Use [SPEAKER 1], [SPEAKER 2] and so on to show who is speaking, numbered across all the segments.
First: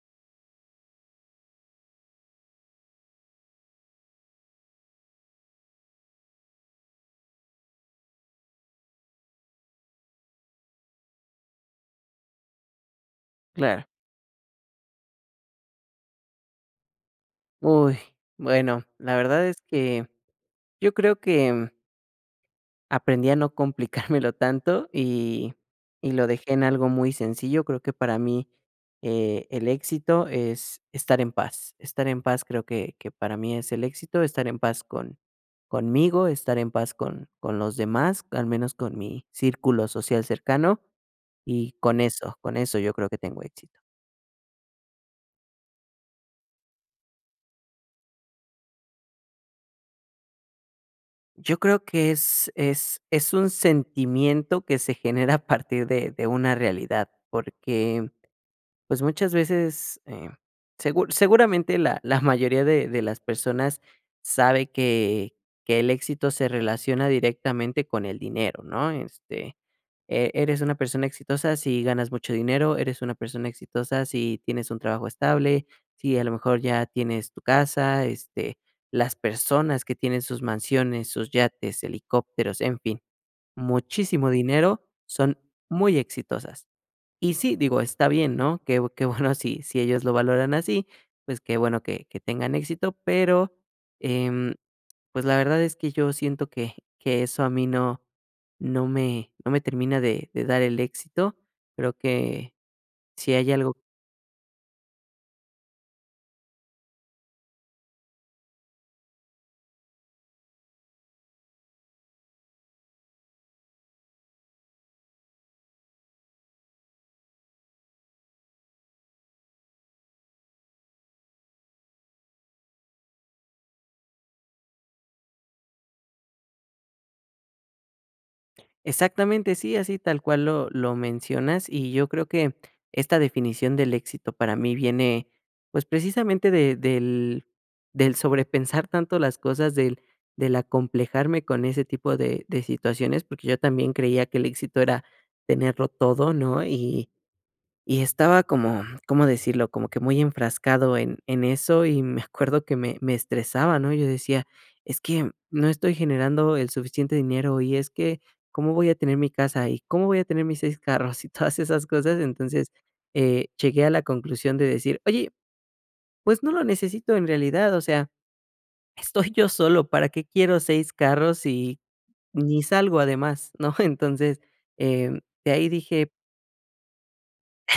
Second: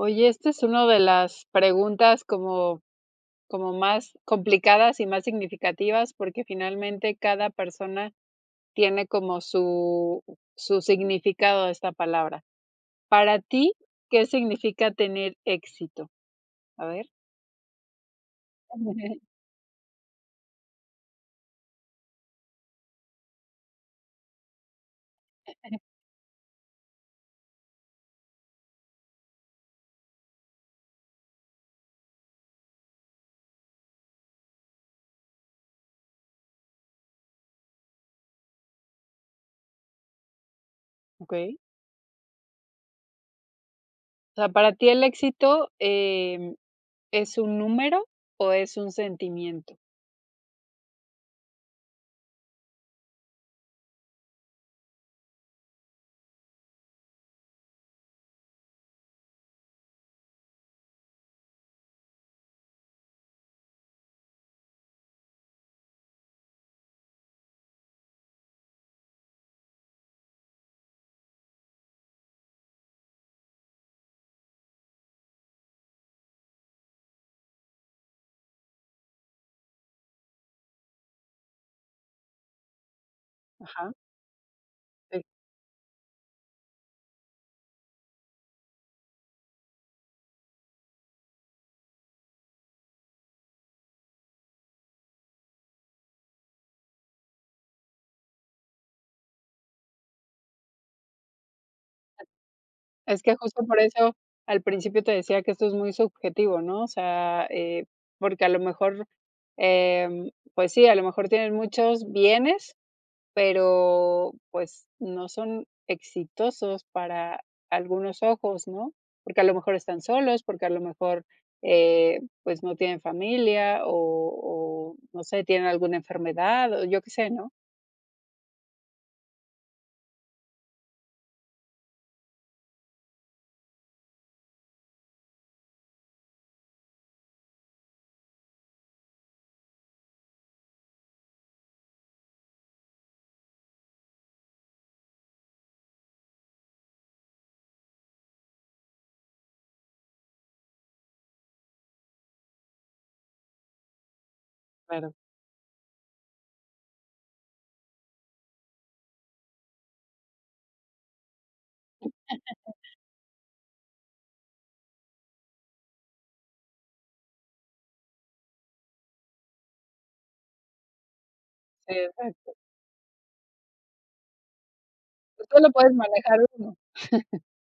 [SPEAKER 1] Oye, este es una de las preguntas como como más complicadas y más significativas, porque finalmente cada persona tiene como su su significado de esta palabra. Para ti,
[SPEAKER 2] Claro.
[SPEAKER 1] ¿qué significa tener éxito? ¿A ver?
[SPEAKER 2] Uy. Bueno, la
[SPEAKER 1] [unintelligible]
[SPEAKER 2] verdad es que yo creo que, mm aprendí a no complicármelo tanto, y
[SPEAKER 1] [unintelligible]
[SPEAKER 2] y lo dejé en algo muy sencillo, creo que para mí, eh, el éxito es estar en paz. Estar en paz creo que que para mí es el éxito, estar en paz con conmigo, estar en paz con con los demás, al menos con mi círculo social cercano,
[SPEAKER 1] Okey.
[SPEAKER 2] y con eso, con eso yo creo que tengo éxito.
[SPEAKER 1] O sea, para ti el éxito, eh, ¿es un número, o es un sentimiento?
[SPEAKER 2] Yo creo que es es es un sentimiento que se genera a partir de de una realidad, porque, pues, muchas veces, eh, segur seguramente la la mayoría de de las personas sabe que que el éxito se relaciona directamente con el dinero, ¿no? Este, e eres una persona exitosa si ganas mucho dinero, eres una persona exitosa si tienes un trabajo estable, sí a lo mejor ya tienes tu casa, este, las personas que tienen sus mansiones, sus yates, helicópteros, en fin,
[SPEAKER 1] Ajá.
[SPEAKER 2] muchísimo dinero,
[SPEAKER 1] Sí.
[SPEAKER 2] son muy exitosas. Y sí, digo, está bien, ¿no? Que que bueno sí sí ellos lo valoran así, pues que bueno que que tengan éxito, pero, em, pues la verdad es que yo siento que que eso a mí no no me no me termina de de dar el éxito. Creo que
[SPEAKER 1] Es
[SPEAKER 2] si
[SPEAKER 1] que
[SPEAKER 2] hay
[SPEAKER 1] justo
[SPEAKER 2] algo
[SPEAKER 1] por eso al principio te decía que esto es muy subjetivo, ¿no? O sea, eh, porque a lo mejor, eh, pues sí, a lo mejor tienen muchos bienes, pero, pues, no son exitosos para algunos ojos, ¿no? Porque a lo mejor están solos, porque a lo mejor, eh, pues, no tienen familia, o o, no sé, tienen alguna enfermedad, o yo qué sé, ¿no?
[SPEAKER 2] Exactamente, sí, así tal cual lo lo mencionas, y yo creo que esta definición del éxito para mí viene, pues precisamente de del del sobrepensar tanto las cosas del del acomplejarme con ese tipo de de situaciones, porque yo también creía que el éxito era tenerlo todo, ¿no? Y y estaba como, ¿cómo decirlo? Como que muy enfrascado en en eso, y me acuerdo que me me estresaba, ¿no? Yo decía, es
[SPEAKER 1] Claro.
[SPEAKER 2] que no estoy generando el suficiente dinero y es que, ¿cómo voy a tener mi casa y cómo voy a tener mis 6 carros?, y todas esas cosas? Entonces, eh, llegué a la conclusión de decir, oye, pues no lo necesito en realidad, o sea, estoy yo solo, ¿para qué quiero 6 carros sí
[SPEAKER 1] Exacto.
[SPEAKER 2] ni salgo además, no? Entonces, eh,
[SPEAKER 1] Pues
[SPEAKER 2] de ahí
[SPEAKER 1] solo puedes
[SPEAKER 2] dije
[SPEAKER 1] manejar 1.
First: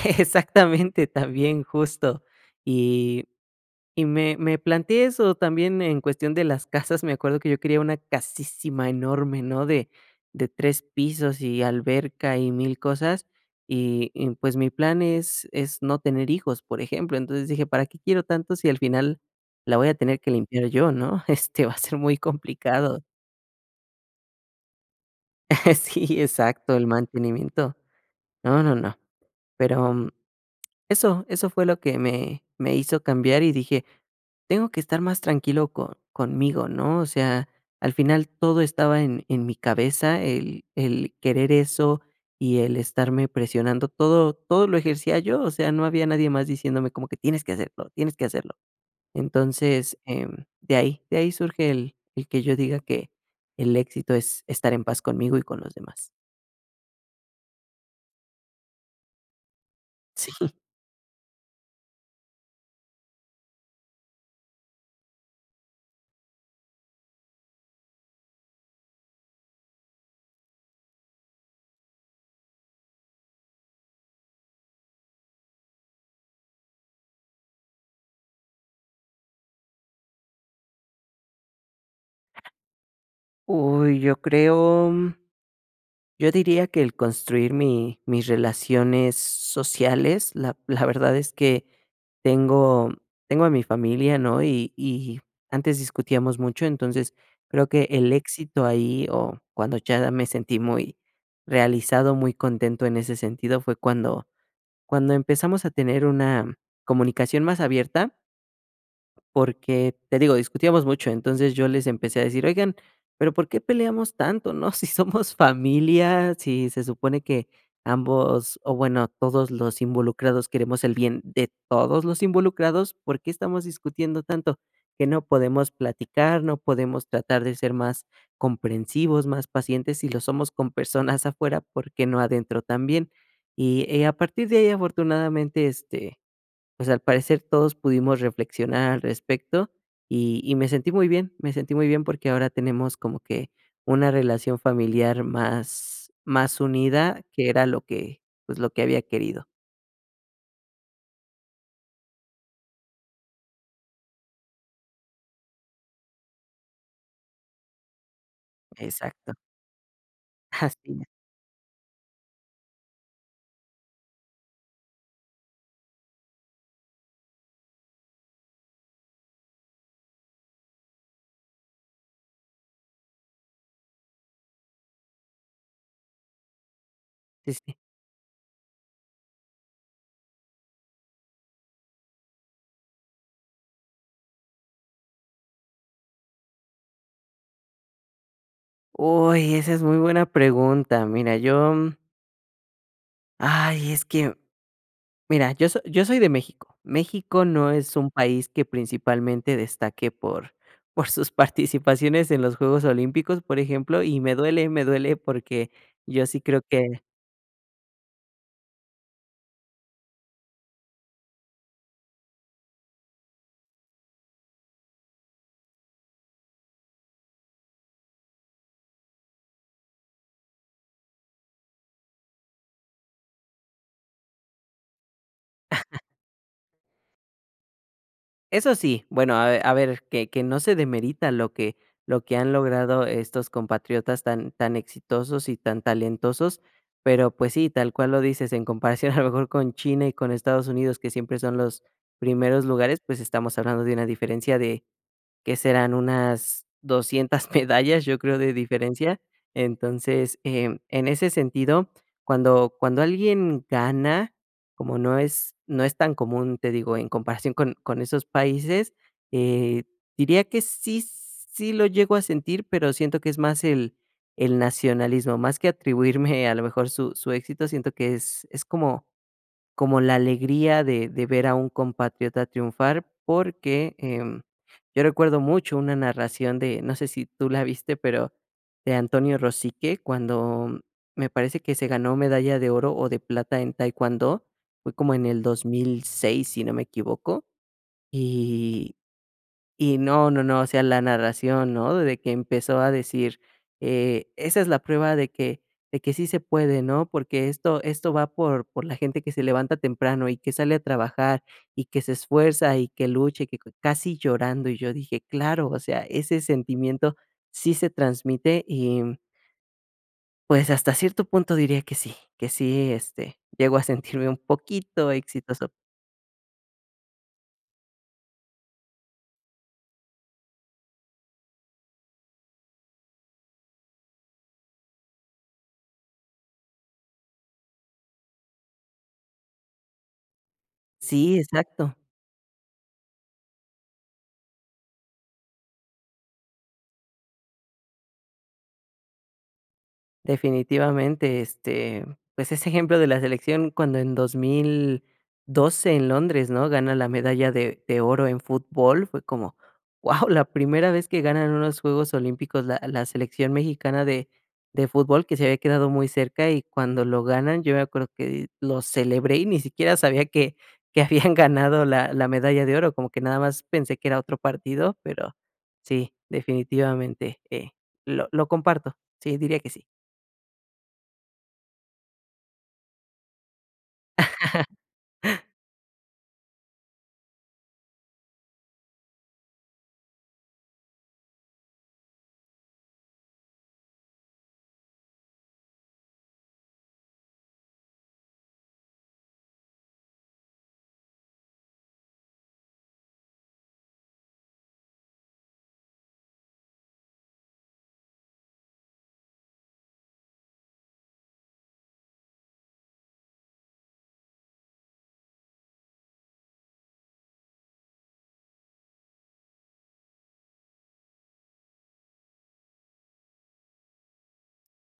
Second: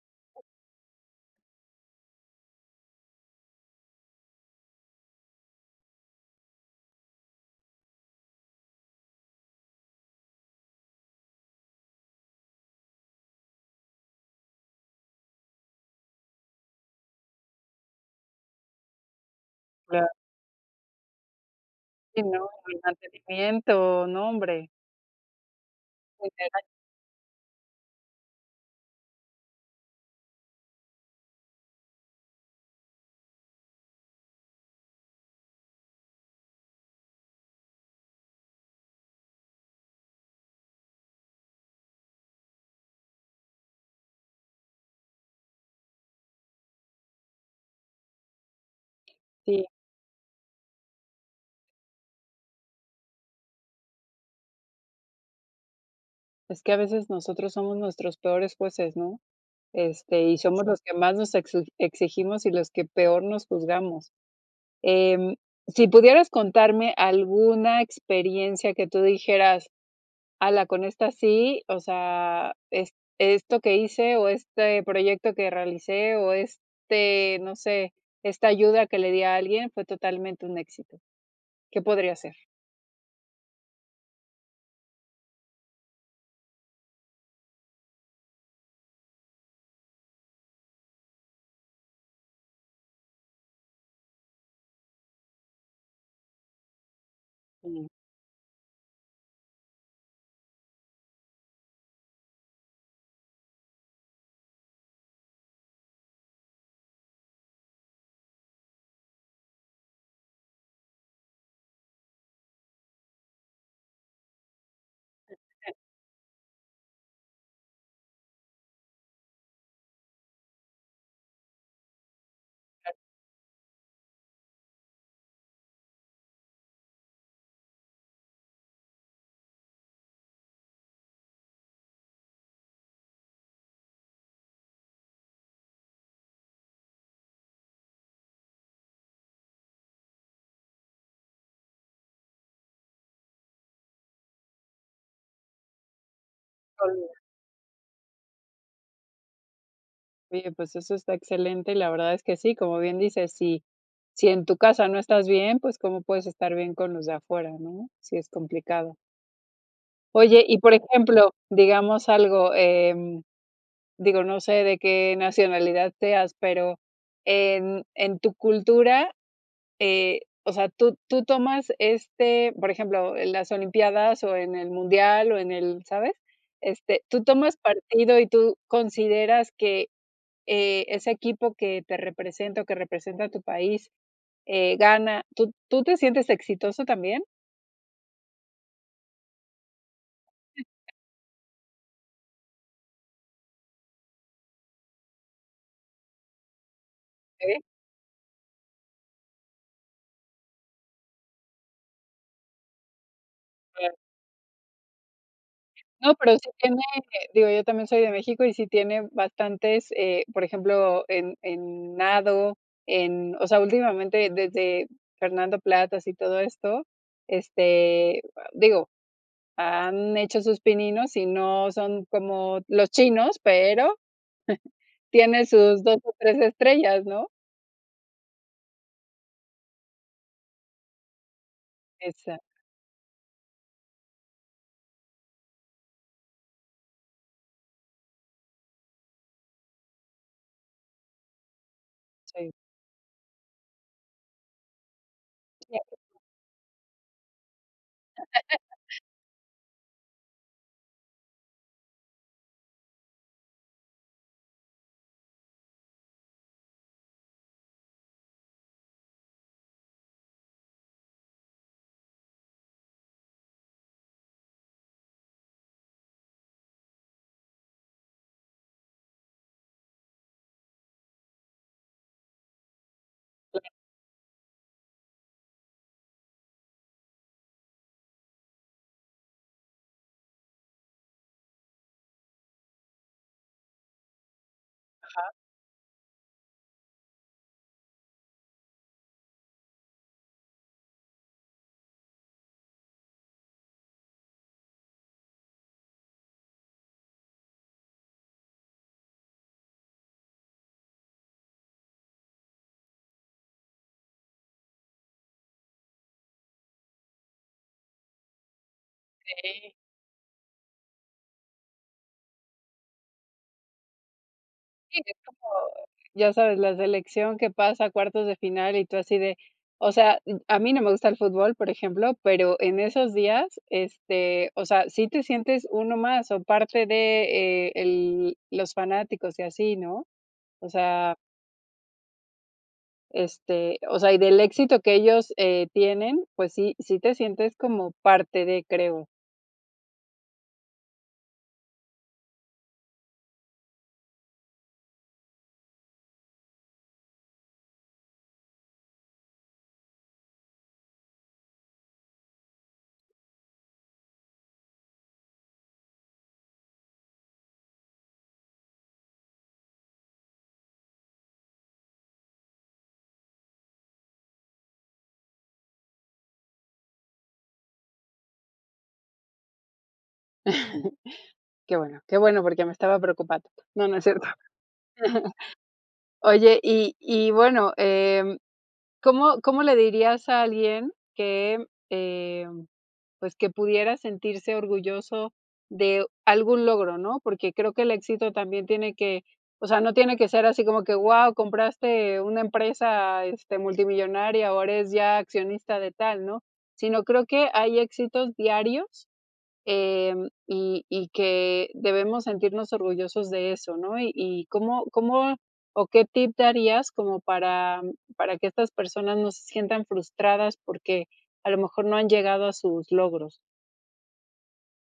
[SPEAKER 2] Exactamente, también, justo. Y y me me planteé eso también en cuestión de las casas, me acuerdo que yo quería una casísima enorme, ¿no? De de 3 pisos, y alberca y 1000 cosas, y y pues mi plan es es no tener hijos, por ejemplo. Entonces dije, ¿para qué quiero tanto si al final la voy a
[SPEAKER 1] Claro.
[SPEAKER 2] tener que limpiar yo, ¿no? Este, va a ser muy
[SPEAKER 1] Sí, no, y el
[SPEAKER 2] complicado.
[SPEAKER 1] mantenimiento, no, hombre.
[SPEAKER 2] Sí,
[SPEAKER 1] [unintelligible]
[SPEAKER 2] exacto, el mantenimiento. No, no, no. Pero, eso eso fue lo que me me hizo cambiar y dije, tengo que estar más tranquilo co conmigo, ¿no? O sea, al final todo estaba en en mi cabeza, el el querer eso y el estarme presionando todo todo lo ejercía yo, o sea, no había nadie más diciéndome como que: "Tienes que hacerlo, tienes que hacerlo".
[SPEAKER 1] Sí.
[SPEAKER 2] Entonces, em, de ahí de ahí surge el el que yo diga que el éxito es estar en paz conmigo y con los demás.
[SPEAKER 1] Es que a veces nosotros somos nuestros peores jueces, ¿no? Este, y
[SPEAKER 2] Sí.
[SPEAKER 1] somos los que más nos exi exigimos y los que peor nos juzgamos. Em. Si pudieras contarme alguna experiencia que tú dijeras: "Ala, con esta sí, o sea, es esto que hice o este proyecto que realicé o este, no sé, esta ayuda que le di a alguien fue totalmente un éxito". ¿Qué podría ser?
[SPEAKER 2] Uy, yo creo yo diría que el construir mi mis relaciones sociales, la la verdad es que tengo tengo a mi familia, ¿no? Y y antes discutíamos mucho, entonces creo que
[SPEAKER 1] Mm.
[SPEAKER 2] el éxito ahí, o cuando ya me sentí muy realizado, muy contento en ese sentido, fue cuando cuando empezamos a tener una comunicación más abierta. Porque, te digo, discutíamos mucho, entonces, yo les empecé a decir: "Oigan, pero ¿por qué peleamos tanto?, ¿no?, si somos familia, si se supone que ambos, o bueno, todos los involucrados queremos el bien de todos los involucrados, ¿por qué estamos discutiendo tanto?, ¿que no podemos platicar, no podemos tratar de ser más comprensivos, más pacientes? Si lo somos con personas afuera, ¿por qué no adentro también?" Y, eh, a partir de ahí, afortunadamente, este, pues al parecer todos pudimos reflexionar al respecto y y me sentí muy bien, me sentí muy bien porque ahora tenemos como que una relación familiar más más
[SPEAKER 1] [unintelligible]
[SPEAKER 2] unida que era lo que, pues, lo que había querido.
[SPEAKER 1] Bien, pues, eso está excelente, y la verdad, es que sí, como bien dices. Si si en tu casa no estás bien, pues, ¿cómo puedes estar bien con los de afuera, no? Sí es complicado.
[SPEAKER 2] Exacto.
[SPEAKER 1] Oye, y, por
[SPEAKER 2] [unintelligible]
[SPEAKER 1] ejemplo, digamos algo, eh, digo, no sé de qué nacionalidad seas, pero en en tu cultura, eh, o sea, tú tú tomas este, por ejemplo, las olimpiadas, o, en el mundial, o, en el ¿sabes? Este, tú
[SPEAKER 2] Sí,
[SPEAKER 1] tomas
[SPEAKER 2] sí.
[SPEAKER 1] partido, y tú consideras que, eh, ese equipo que te representa, o, que representa tu país, eh, gana, ¿tú tú te sientes exitoso también?
[SPEAKER 2] Uy, esa es muy buena pregunta. Mira, yo Ay, es que Mira, yo so yo soy de México. México
[SPEAKER 1] Sí.
[SPEAKER 2] no es un país que principalmente destaque por por sus participaciones en los Juegos Olímpicos, por
[SPEAKER 1] Claro.
[SPEAKER 2] ejemplo, y me duele, me duele porque
[SPEAKER 1] No,
[SPEAKER 2] yo
[SPEAKER 1] pero
[SPEAKER 2] sí
[SPEAKER 1] sí
[SPEAKER 2] creo
[SPEAKER 1] tiene,
[SPEAKER 2] que
[SPEAKER 1] eh, digo, yo también soy de México, y sí tiene bastantes. Eh, por ejemplo, en en nado, en o sea, últimamente desde Fernando Platas y todo esto, este, a digo, han hecho sus pininos, y no son como los chinos, pero tiene sus 2, o, 3 estrellas, ¿no?
[SPEAKER 2] Eso sí, bueno, a ver a ver que que no se demerita lo que lo que han
[SPEAKER 1] Exacto.
[SPEAKER 2] logrado estos compatriotas tan tan exitosos y tan talentosos. Pero, pues sí, tal cual lo dices, en comparación a lo mejor con China y con Estados Unidos, que siempre son los
[SPEAKER 1] Sí.
[SPEAKER 2] primeros lugares, pues estamos hablando de una diferencia de, ¿qué serán?
[SPEAKER 1] [unintelligible]
[SPEAKER 2] Unas 200 medallas, yo creo, de diferencia. Entonces, eh, em, en ese sentido, cuando cuando alguien gana, como no es no es tan común, te digo, en comparación con con esos países, eh, diría que sí sí lo llego a sentir. Pero siento que es más el el nacionalismo, más que atribuirme a lo mejor su su éxito. Siento que es es como como la alegría de de ver a un compatriota triunfar,
[SPEAKER 1] [unintelligible]
[SPEAKER 2] porque, em, yo recuerdo mucho una narración de, no sé si tú la viste, pero de Antonio Rosique, cuando me parece que se ganó medalla de oro, o, de plata en taekwondo, fue como en
[SPEAKER 1] Ajá.
[SPEAKER 2] el 2006, si no me equivoco. Y y no, no, no, o sea, la narración, ¿no? De que empezó a decir, eh, esa es la prueba de que de que sí se puede, ¿no? Porque esto esto va por por la gente que se levanta temprano, y que sale a trabajar, y que se esfuerza, y que lucha, y que cue casi llorando. Y yo dije: "Claro, o sea, ese sentimiento sí se transmite", y
[SPEAKER 1] Sí.
[SPEAKER 2] pues, hasta cierto punto diría que sí, que sí, este, llego a sentirme un
[SPEAKER 1] Sí,
[SPEAKER 2] poquito
[SPEAKER 1] es como,
[SPEAKER 2] exitoso.
[SPEAKER 1] ya sabes, la selección que pasa a cuartos de final, y tú así de, o sea, mm A mí no me gusta el fútbol, por ejemplo, pero en esos días, este, o sea, sí te sientes uno más, o, parte de, eh, el los fanáticos, y así, ¿no? O sea.
[SPEAKER 2] Sí, exacto.
[SPEAKER 1] Este, o sea, y del éxito que ellos, eh, tienen. Pues sí, sí te sientes como parte de, creo.
[SPEAKER 2] Definitivamente, este, pues, ese ejemplo de la selección cuando en 2012 en Londres, ¿no? Gana la medalla de de oro en fútbol, fue como wao, la primera vez que ganan unos Juegos Olímpicos la la selección mexicana de de fútbol, que se había quedado muy cerca y cuando lo ganan, yo me acuerdo que di lo celebré, y ni siquiera sabía que que habían ganado la la medalla de oro, como que nada más pensé que era otro partido, pero sí, definitivamente, eh, lo lo comparto. Sí, diría que sí.
[SPEAKER 1] Qué bueno, qué bueno, porque me estaba preocupando. No, no es cierto. Oye, y y bueno, em, ¿cómo cómo le dirías a alguien que, em, pues, que pudiera sentirse orgulloso de algún logro, no? Porque creo que el éxito también tiene que o sea, no tiene que ser así como que, wao, compraste una empresa, este, multimillonaria, o, eres ya accionista de tal, ¿no? Sino creo que hay éxitos diarios, em, y y que debemos sentirnos orgullosos de eso, ¿no? Y, y ¿cómo cómo, o, qué tip darías como para para que estas personas no se sientan frustradas, porque a lo mejor no han llegado a sus logros?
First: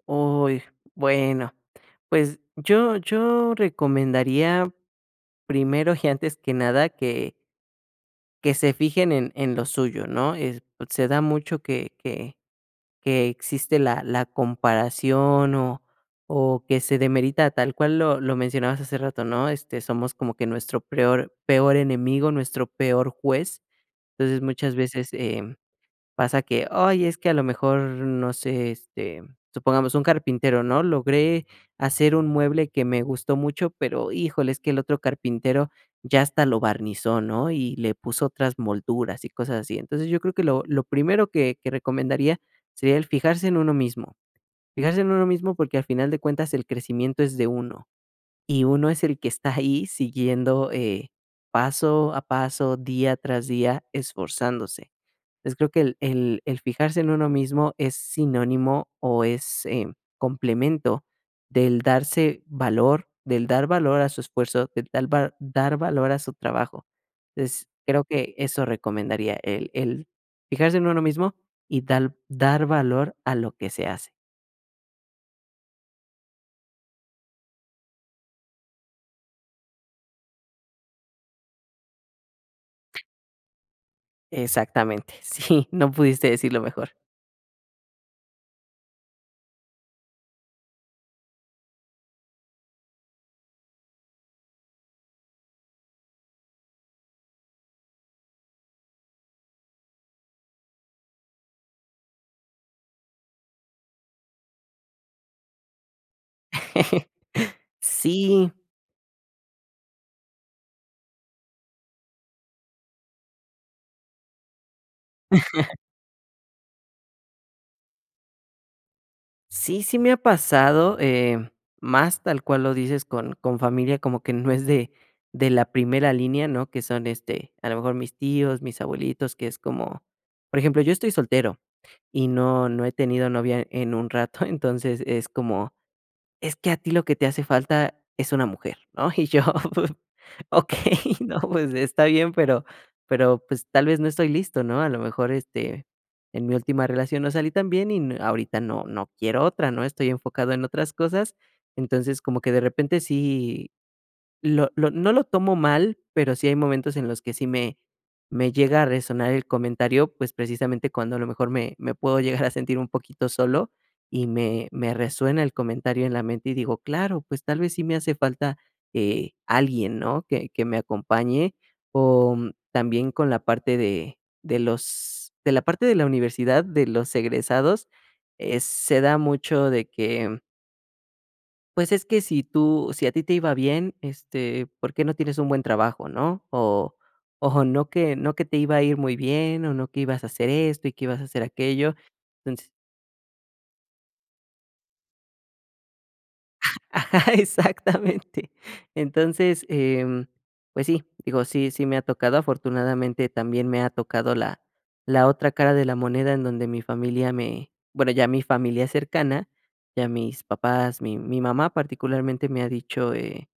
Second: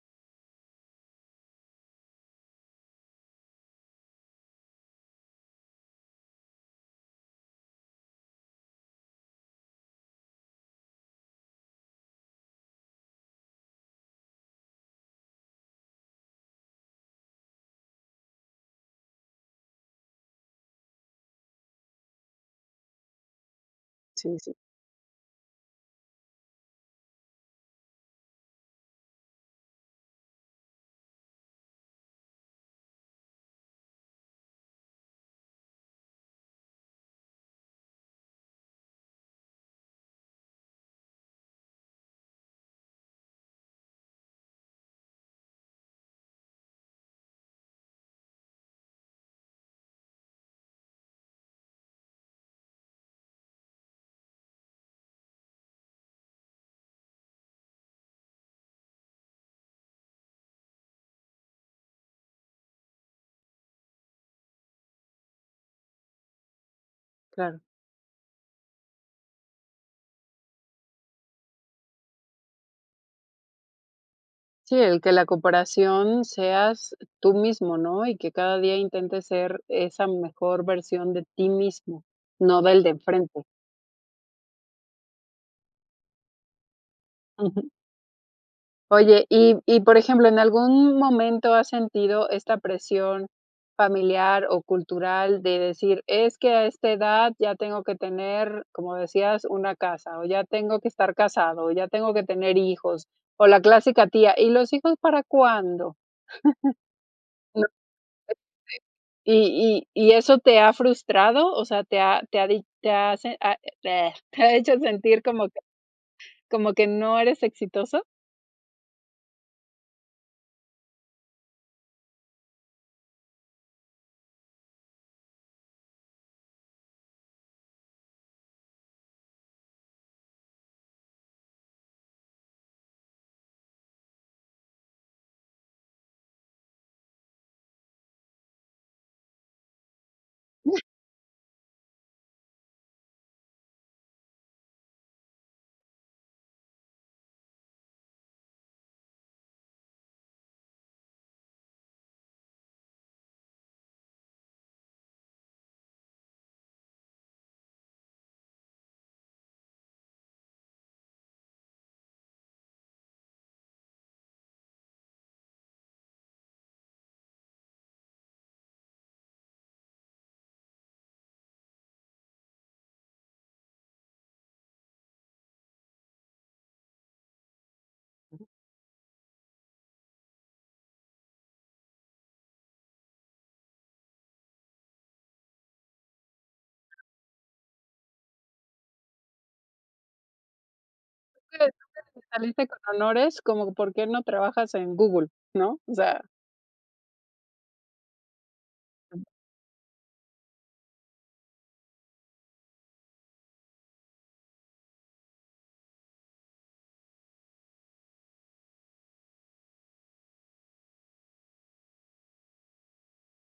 [SPEAKER 2] Uy, bueno, pues, yo yo recomendaría, primero y antes que nada, que que se fijen en en lo suyo, ¿no? Eh, pues, se da mucho que que que existe la la comparación, o o, que se demerita tal cual lo lo mencionabas hace rato ¿no? Este, somos como que nuestro peor- peor enemigo, nuestro peor juez.
[SPEAKER 1] Sí,
[SPEAKER 2] Entonces
[SPEAKER 1] sí.
[SPEAKER 2] muchas, veces, em, pasa que, ay, es que a lo mejor, no sé, este, supongamos un carpintero, ¿no? Logré hacer un mueble que me gustó mucho, pero híjole, es que el otro carpintero ya hasta lo barnizó, ¿no? Y le puso otras molduras y cosas así. Entonces, yo creo que lo lo primero que que recomendaría, sería el fijarse en uno mismo. Fijarse en uno mismo porque al final de cuentas el crecimiento es de uno, y uno es el que está ahí siguiendo, eh, paso a paso, día tras día, esforzándose. Entonces creo que el el el fijarse en uno mismo es sinónimo, o, es, eh, complemento del darse valor, del dar valor a su esfuerzo, de tal va dar valor a su trabajo.
[SPEAKER 1] Claro.
[SPEAKER 2] Entonces, creo que eso recomendaría el el fijarse en uno mismo, y dal dar valor a lo que se hace.
[SPEAKER 1] Sí, el que la comparación seas tú mismo, ¿no? Y que cada día intentes ser esa mejor versión de ti mismo, no del de enfrente.
[SPEAKER 2] Exactamente, sí, no pudiste decirlo mejor.
[SPEAKER 1] Ujú. Oye, y y, por ejemplo, ¿en algún momento has sentido esta presión familiar o cultural? De decir: "Es que a esta edad ya tengo que tener, como decías, una casa, o ya tengo que estar casado, o ya tengo que tener hijos", o la clásica tía: "¿Y los hijos para cuándo?"
[SPEAKER 2] Sí.
[SPEAKER 1] [unintelligible] ¿Y y y eso te ha frustrado? O sea, ¿te ha te ha di te ha sin te ha te ha hecho sentir como que como que no eres exitoso?
[SPEAKER 2] Sí, sí me ha pasado, eh, más tal cual lo dices con con familia, como que no es de de la primera línea, ¿no? Que son, este, a lo mejor mis tíos, mis abuelitos, que es como por ejemplo, yo estoy soltero, y no no he tenido novia en un rato, entonces es como: "Es que a ti lo que te hace falta es una mujer, ¿no?". Y yo, okey, no, pues está bien, pero pero, pues tal vez no estoy listo, ¿no? A lo mejor, este, en mi última relación no salí tan bien, y n ahorita no no quiero otra, ¿no? Estoy enfocado en otras cosas. Entonces, como que de repente sí lo lo no lo tomo mal, pero, sí hay momentos en los que sí me me llega a resonar el comentario, pues precisamente, cuando a lo mejor me me puedo llegar a sentir un poquito solo, y me me resuena el comentario en la mente, y digo: "Claro, pues tal vez sí me hace falta, eh, alguien, ¿no? Que que me acompañe". O también con la parte de de los de la parte de la universidad, de los egresados, eh, se da mucho de que Pues, es que si tú si a ti te iba bien, este, ¿por qué no tienes un buen trabajo, no? O o, ¿no que no que te iba a ir muy bien? O ¿no que ibas a hacer esto, y que ibas a hacer
[SPEAKER 1] [unintelligible]
[SPEAKER 2] aquello?
[SPEAKER 1] Que saliste
[SPEAKER 2] Entonces
[SPEAKER 1] con honores. ¿Como por qué no trabajas en Google, no? O sea
[SPEAKER 2] Exactamente. Entonces, em, pues sí, digo, sí sí me ha tocado, afortunadamente también me ha tocado la la otra cara de la moneda, en donde mi familia me bueno, ya mi familia cercana. Ya mis papás, mi mi mamá particularmente me ha dicho, eh:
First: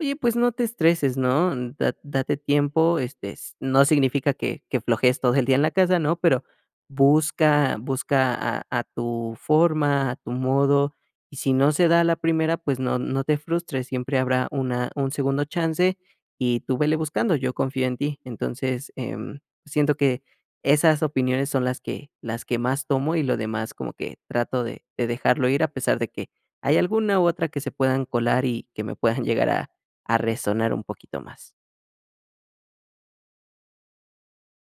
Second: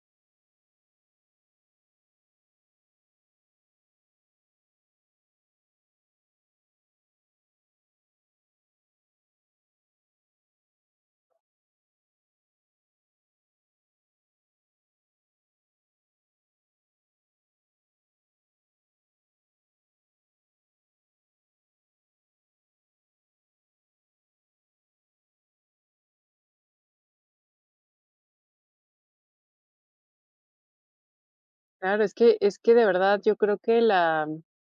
[SPEAKER 2] "Oye, pues no te estreses, ¿no? Da- date tiempo, este, s no significa que que flojees todo el día en la casa, ¿no? Pero, busca busca a a tu forma, a tu modo, y si no se da a la primera, pues no no te frustres, siempre habrá una un segundo chance, y tú vele buscando, yo confío en ti". Entonces, em, siento que esas opiniones son las que las que más tomo y lo demás como que trato de de dejarlo ir, a pesar de que hay alguna u otra que se puedan colar, y que me puedan llegar a a resonar un poquito más.
[SPEAKER 1] Claro, es que es que, de verdad, yo creo que la,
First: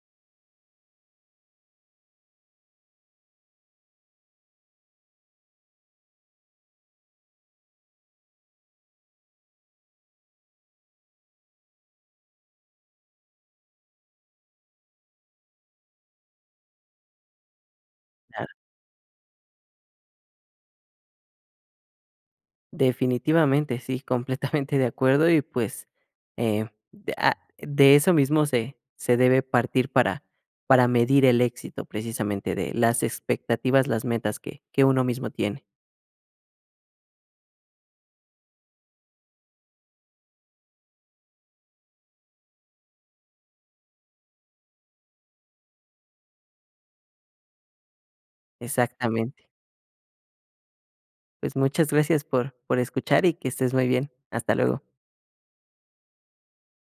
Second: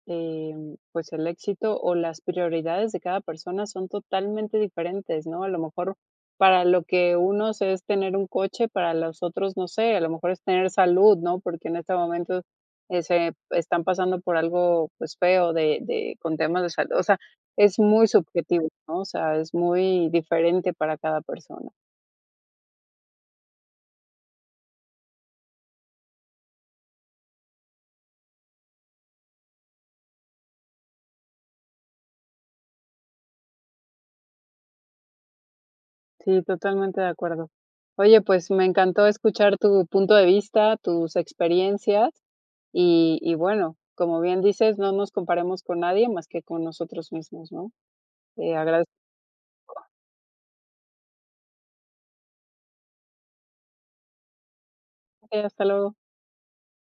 [SPEAKER 1] em, pues, el éxito, o las prioridades de cada persona son totalmente diferentes, ¿no? A lo mejor, para lo que unos es tener un coche, para los otros, no sé, a lo mejor es tener salud, ¿no? Porque, en este momento, eh, se están pasando por algo, pues, feo de de con temas de salud. O sea, es muy
[SPEAKER 2] Claro.
[SPEAKER 1] subjetivo, ¿no? O sea, es muy diferente para cada persona.
[SPEAKER 2] Definitivamente. Sí, completamente de acuerdo, y pues, eh, de ah, de eso mismo se se debe partir para para medir el éxito, precisamente de las expectativas, las metas que que uno mismo tiene.
[SPEAKER 1] Sí, totalmente de acuerdo. Oye, pues, me encantó escuchar tu punto de vista, tus experiencias, y y bueno, como bien dices, no nos comparemos con nadie, más que con nosotros mismos, ¿no? Te agradezco.
[SPEAKER 2] Exactamente. Pues, muchas gracias por por escuchar, y que estés muy bien. Hasta luego.
[SPEAKER 1] Okey. Hasta luego.